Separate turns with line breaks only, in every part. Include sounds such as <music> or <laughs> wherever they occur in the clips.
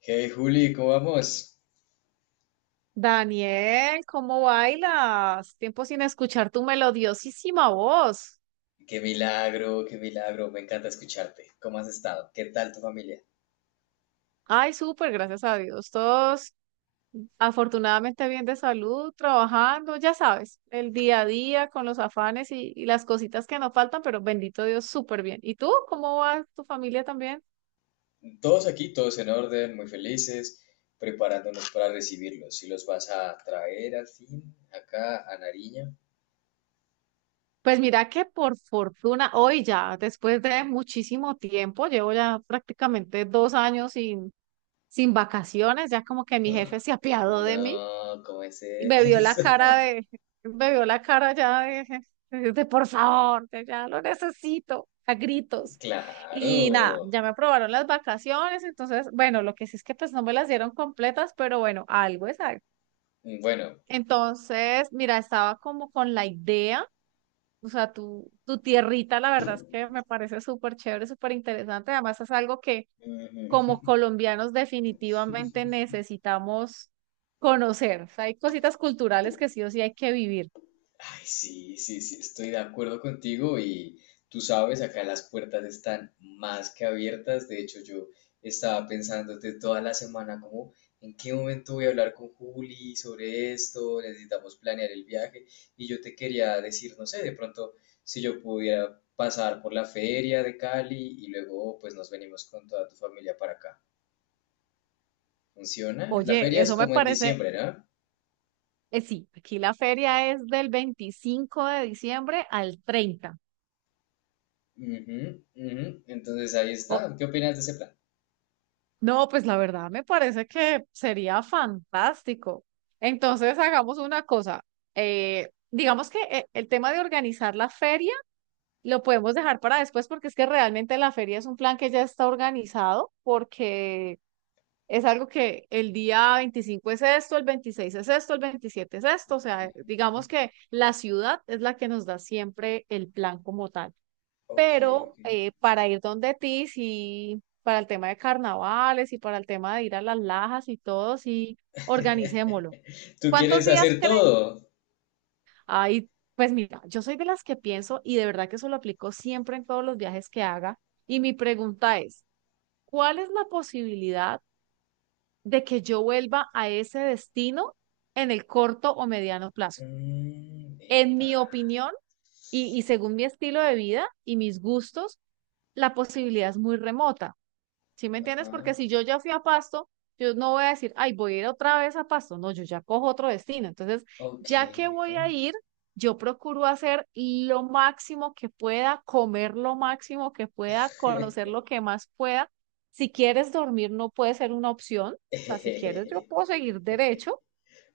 Hey Juli, ¿cómo vamos?
Daniel, ¿cómo bailas? Tiempo sin escuchar tu melodiosísima voz.
Qué milagro, me encanta escucharte. ¿Cómo has estado? ¿Qué tal tu familia?
Ay, súper, gracias a Dios. Todos afortunadamente bien de salud, trabajando, ya sabes, el día a día con los afanes y las cositas que nos faltan, pero bendito Dios, súper bien. ¿Y tú? ¿Cómo va tu familia también?
Todos aquí, todos en orden, muy felices, preparándonos para recibirlos. ¿Si los vas a traer al fin acá a Nariño?
Pues mira que por fortuna, hoy ya, después de muchísimo tiempo, llevo ya prácticamente dos años sin vacaciones, ya como que mi jefe
Ah,
se apiadó de mí.
no, ¿cómo es
me vio la
eso?
cara de, Me vio la cara ya de por favor, de ya lo necesito, a
<laughs>
gritos. Y nada,
Claro.
ya me aprobaron las vacaciones, entonces, bueno, lo que sí es que pues no me las dieron completas, pero bueno, algo es algo.
Bueno,
Entonces, mira, estaba como con la idea, o sea, tu tierrita, la verdad es que me parece súper chévere, súper interesante, además es algo que como colombianos definitivamente necesitamos conocer, o sea, hay cositas culturales que sí o sí hay que vivir.
ay, sí, sí, sí, estoy de acuerdo contigo y tú sabes, acá las puertas están más que abiertas. De hecho, yo estaba pensando de toda la semana como en qué momento voy a hablar con Juli sobre esto, necesitamos planear el viaje y yo te quería decir, no sé, de pronto si yo pudiera pasar por la feria de Cali y luego pues nos venimos con toda tu familia para acá. ¿Funciona? La
Oye,
feria es
eso me
como en
parece,
diciembre, ¿no?
sí, aquí la feria es del 25 de diciembre al 30.
Ujú, ujú. Entonces ahí
O-
está. ¿Qué opinas de ese plan?
no, pues la verdad me parece que sería fantástico. Entonces hagamos una cosa, digamos que el tema de organizar la feria lo podemos dejar para después porque es que realmente la feria es un plan que ya está organizado porque es algo que el día 25 es esto, el 26 es esto, el 27 es esto, o
Ok,
sea,
ok.
digamos que la ciudad es la que nos da siempre el plan como tal.
Ok, ok.
Pero para ir donde ti, sí, para el tema de carnavales y para el tema de ir a las lajas y todo, sí, organicémoslo.
<laughs> ¿Tú
¿Cuántos
quieres
días
hacer
creen?
todo?
Ay, pues mira, yo soy de las que pienso y de verdad que eso lo aplico siempre en todos los viajes que haga. Y mi pregunta es, ¿cuál es la posibilidad de que yo vuelva a ese destino en el corto o mediano plazo?
Mm,
En
epa.
mi opinión y según mi estilo de vida y mis gustos, la posibilidad es muy remota. ¿Sí me entiendes? Porque
Ajá.
si yo ya fui a Pasto, yo no voy a decir, ay, voy a ir otra vez a Pasto. No, yo ya cojo otro destino. Entonces,
Ok,
ya que
ok.
voy a ir, yo procuro hacer lo máximo que pueda, comer lo máximo que pueda, conocer lo que más pueda. Si quieres dormir, no puede ser una opción. O sea, si quieres, yo puedo
<laughs>
seguir derecho.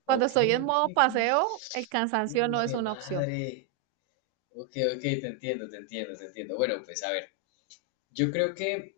Cuando
Ok,
estoy en
ok,
modo
ok.
paseo, el cansancio
Uf,
no es
de
una opción.
madre. Ok, ok, te entiendo, te entiendo, te entiendo. Bueno, pues a ver, yo creo que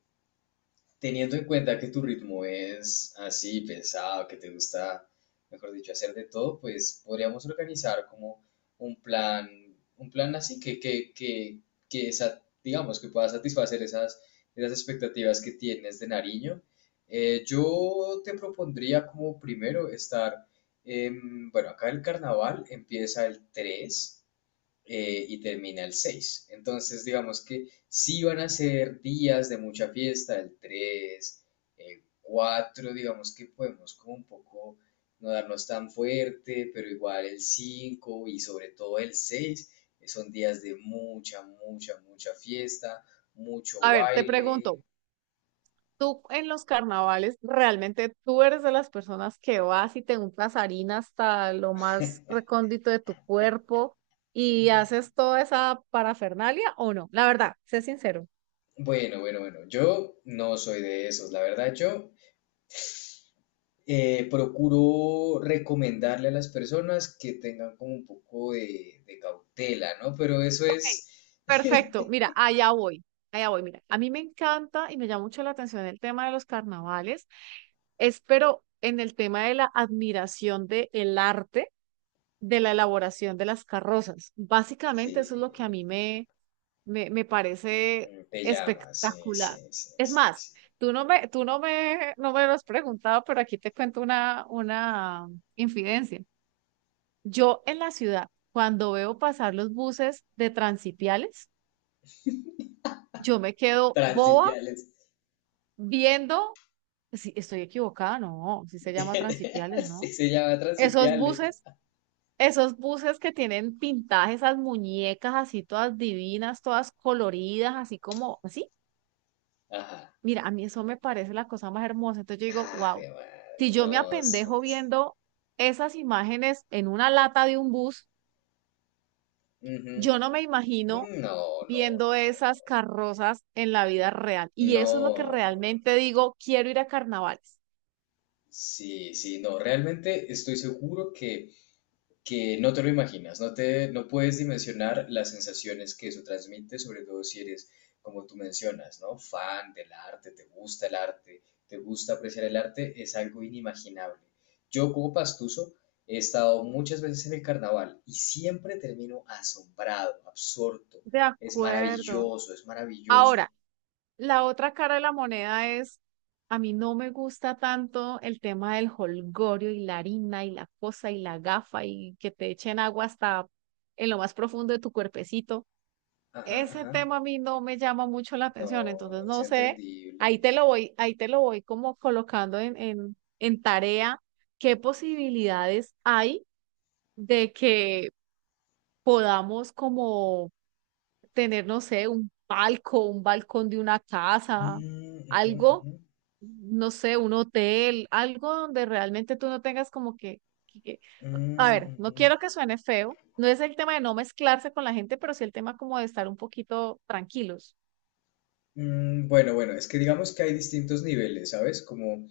teniendo en cuenta que tu ritmo es así, pesado, que te gusta, mejor dicho, hacer de todo, pues podríamos organizar como un plan, un plan así digamos, que pueda satisfacer esas, esas expectativas que tienes de Nariño. Yo te propondría como primero estar, bueno, acá el carnaval empieza el 3 y termina el 6. Entonces, digamos que sí van a ser días de mucha fiesta, el 3, el 4 digamos que podemos como un poco no darnos tan fuerte, pero igual el 5 y sobre todo el 6 son días de mucha, mucha, mucha fiesta, mucho
A ver, te
baile.
pregunto, tú en los carnavales, realmente tú eres de las personas que vas y te untas harina hasta lo más recóndito de tu cuerpo y haces toda esa parafernalia o no. La verdad, sé sincero.
Bueno, bueno, bueno, yo no soy de esos, la verdad, yo procuro recomendarle a las personas que tengan como un poco de cautela, ¿no? Pero eso
Ok,
es,
perfecto, mira, allá voy, mira, a mí me encanta y me llama mucho la atención el tema de los carnavales, es pero en el tema de la admiración del arte, de la elaboración de las carrozas.
sí,
Básicamente eso es lo que a mí me parece
mm, te llama, sí, sí,
espectacular.
sí,
Es
sí,
más,
sí.
tú no me, no me lo has preguntado, pero aquí te cuento una infidencia. Yo en la ciudad, cuando veo pasar los buses de transipiales, yo me quedo boba
Transipiales.
viendo, si estoy equivocada, no, si se llama
<laughs>
transipiales,
Sí,
¿no?
se llama
Esos
transipiales.
buses, esos buses que tienen pintajes, esas muñecas así todas divinas, todas coloridas, así como, así.
Ajá.
Mira, a mí eso me parece la cosa más hermosa. Entonces yo digo,
Ah, qué
wow, si
madre,
yo me
no, sí,
apendejo
sí.
viendo esas imágenes en una lata de un bus,
Ujú.
yo no me imagino
No, no, no,
viendo esas carrozas en la vida real. Y eso es lo que
no, no.
realmente digo, quiero ir a carnavales.
Sí, sí, no, realmente estoy seguro que no te lo imaginas, no te, no puedes dimensionar las sensaciones que eso transmite, sobre todo si eres, como tú mencionas, ¿no? Fan del arte, te gusta el arte, te gusta apreciar el arte, es algo inimaginable. Yo como pastuso he estado muchas veces en el carnaval y siempre termino asombrado, absorto.
De
Es
acuerdo.
maravilloso, es maravilloso.
Ahora, la otra cara de la moneda es, a mí no me gusta tanto el tema del jolgorio y la harina y la cosa y la gafa y que te echen agua hasta en lo más profundo de tu cuerpecito.
Ajá,
Ese
ajá.
tema a mí no me llama mucho la
No,
atención, entonces
es
no sé,
entendible.
ahí te lo voy como colocando en tarea, qué posibilidades hay de que podamos como tener, no sé, un palco, un balcón de una casa,
Mm, ujú,
algo,
ujú.
no sé, un hotel, algo donde realmente tú no tengas como que- que- a
Mm,
ver, no
ujú.
quiero que suene feo, no es el tema de no mezclarse con la gente, pero sí el tema como de estar un poquito tranquilos.
Mm, bueno, bueno, es que digamos que hay distintos niveles, ¿sabes? Como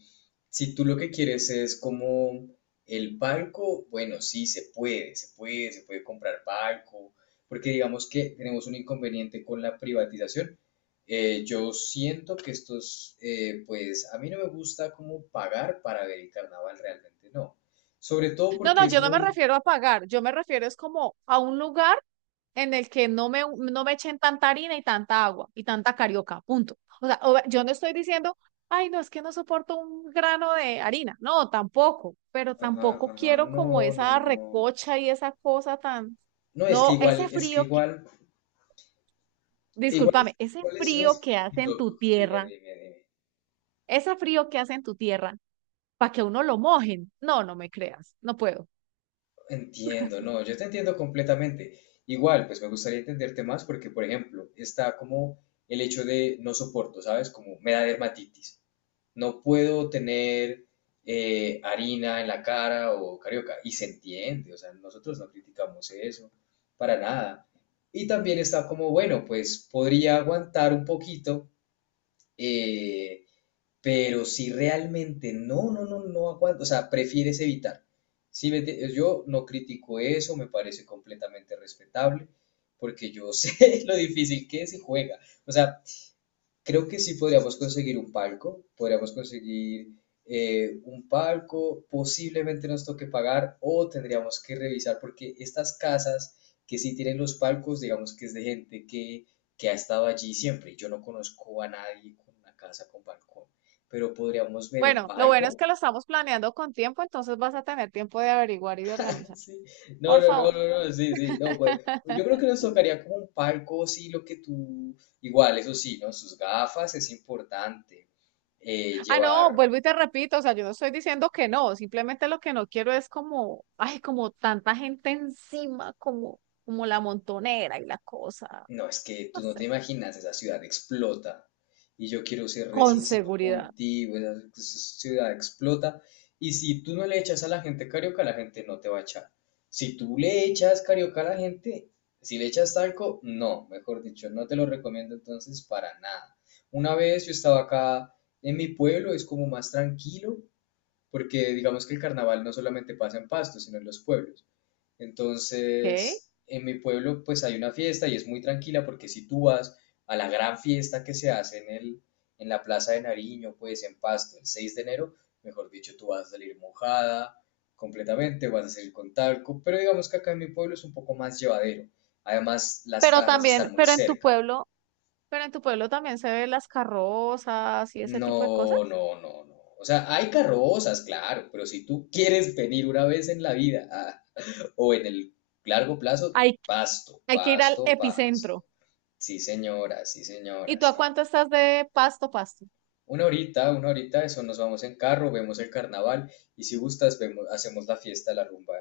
si tú lo que quieres es como el palco, bueno, sí, se puede, se puede, se puede comprar palco, porque digamos que tenemos un inconveniente con la privatización. Yo siento que estos, pues a mí no me gusta como pagar para ver el carnaval, realmente no. Sobre todo
No,
porque
no,
es
yo no me
muy...
refiero a pagar, yo me refiero es como a un lugar en el que no me echen tanta harina y tanta agua y tanta carioca, punto. O sea, yo no estoy diciendo, ay, no, es que no soporto un grano de harina, no, tampoco, pero
Ajá,
tampoco
ajá,
quiero como
no, no,
esa
no.
recocha y esa cosa tan,
No, es que
no,
igual, es que igual.
discúlpame, ese
Igual es
frío
res-
que
sí,
hace en
co-
tu
Dime,
tierra,
dime, dime.
ese frío que hace en tu tierra, para que a uno lo mojen, no, no me creas, no puedo.
Entiendo, no, yo te entiendo completamente. Igual, pues me gustaría entenderte más porque, por ejemplo, está como el hecho de no soporto, ¿sabes? Como me da dermatitis. No puedo tener harina en la cara o carioca. Y se entiende, o sea, nosotros no criticamos eso para nada. Y también está como, bueno, pues podría aguantar un poquito. eh, pero si realmente no, no, no, no aguanto, o sea, prefieres evitar. Yo no critico eso, me parece completamente respetable, porque yo <laughs> sé lo difícil que se juega. O sea, creo que sí podríamos conseguir un palco, podríamos conseguir un palco, posiblemente nos toque pagar o tendríamos que revisar porque estas casas que sí tienen los palcos, digamos que es de gente que ha estado allí siempre. Yo no conozco a nadie con una casa con balcón, pero podríamos ver un
Bueno, lo bueno es
palco.
que lo estamos planeando con tiempo, entonces vas a tener tiempo de averiguar y de
<laughs>
organizar.
Sí. No,
Por
no, no,
favor.
no, no, sí, sí, no, pues yo creo
<laughs>
que nos tocaría como un palco, sí, lo que tú, igual, eso sí, ¿no? Sus gafas es importante,
Ah, no,
llevar.
vuelvo y te repito, o sea, yo no estoy diciendo que no, simplemente lo que no quiero es como, ay, como tanta gente encima, como, como la montonera y la cosa,
No, es que
no
tú no te
sé,
imaginas, esa ciudad explota. Y yo quiero ser re
con
sincero
seguridad,
contigo, esa ciudad explota. Y si tú no le echas a la gente carioca, la gente no te va a echar. Si tú le echas carioca a la gente, si le echas talco, no, mejor dicho, no te lo recomiendo entonces para nada. Una vez yo estaba acá en mi pueblo, es como más tranquilo, porque digamos que el carnaval no solamente pasa en Pasto, sino en los pueblos.
¿ok?
Entonces, en mi pueblo pues hay una fiesta y es muy tranquila porque si tú vas a la gran fiesta que se hace en la Plaza de Nariño, pues en Pasto, el 6 de enero, mejor dicho, tú vas a salir mojada completamente, vas a salir con talco, pero digamos que acá en mi pueblo es un poco más llevadero. Además, las
Pero
casas están
también,
muy cerca.
pero en tu pueblo también se ven las carrozas y ese
No,
tipo de cosas.
no, no, no. O sea, hay carrozas, claro, pero si tú quieres venir una vez en la vida a o en el largo plazo,
Hay,
Pasto,
hay que ir al
Pasto, Pasto.
epicentro.
Sí, señora, sí,
¿Y
señora,
tú a
sí.
cuánto estás de Pasto, Pasto?
Una horita, eso nos vamos en carro, vemos el carnaval y si gustas hacemos la fiesta, la rumba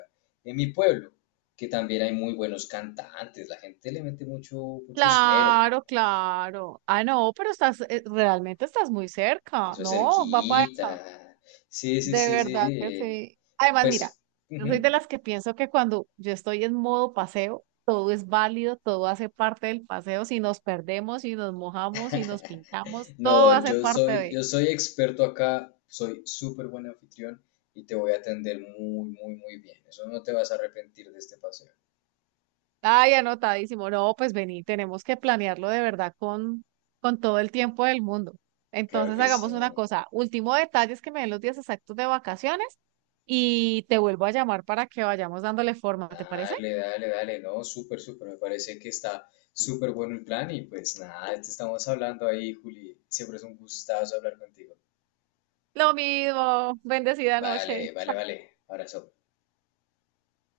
en mi pueblo, que también hay muy buenos cantantes, la gente le mete mucho, mucho esmero,
Claro, claro. Ah, no, pero estás, realmente estás muy cerca.
eso es
No, va para esa.
cerquita. Sí, sí,
De
sí,
verdad que
sí.
sí. Además, mira,
Pues,
yo soy de
ujú.
las que pienso que cuando yo estoy en modo paseo, todo es válido, todo hace parte del paseo. Si nos perdemos, si nos mojamos, si nos pinchamos,
<laughs>
todo
No,
hace
yo soy,
parte.
yo soy experto acá, soy súper buen anfitrión y te voy a atender muy, muy, muy bien. Eso no te vas a arrepentir de este paseo.
Ay, anotadísimo. No, pues vení, tenemos que planearlo de verdad con todo el tiempo del mundo.
Claro
Entonces
que sí.
hagamos una cosa. Último detalle es que me den los días exactos de vacaciones y te vuelvo a llamar para que vayamos dándole forma, ¿te parece?
Dale, dale, dale. No, súper, súper. Me parece que está súper bueno el plan y pues nada, te estamos hablando ahí, Juli. Siempre es un gustazo hablar contigo.
Lo mismo. Bendecida noche.
Vale, vale,
Chao.
vale. Abrazo.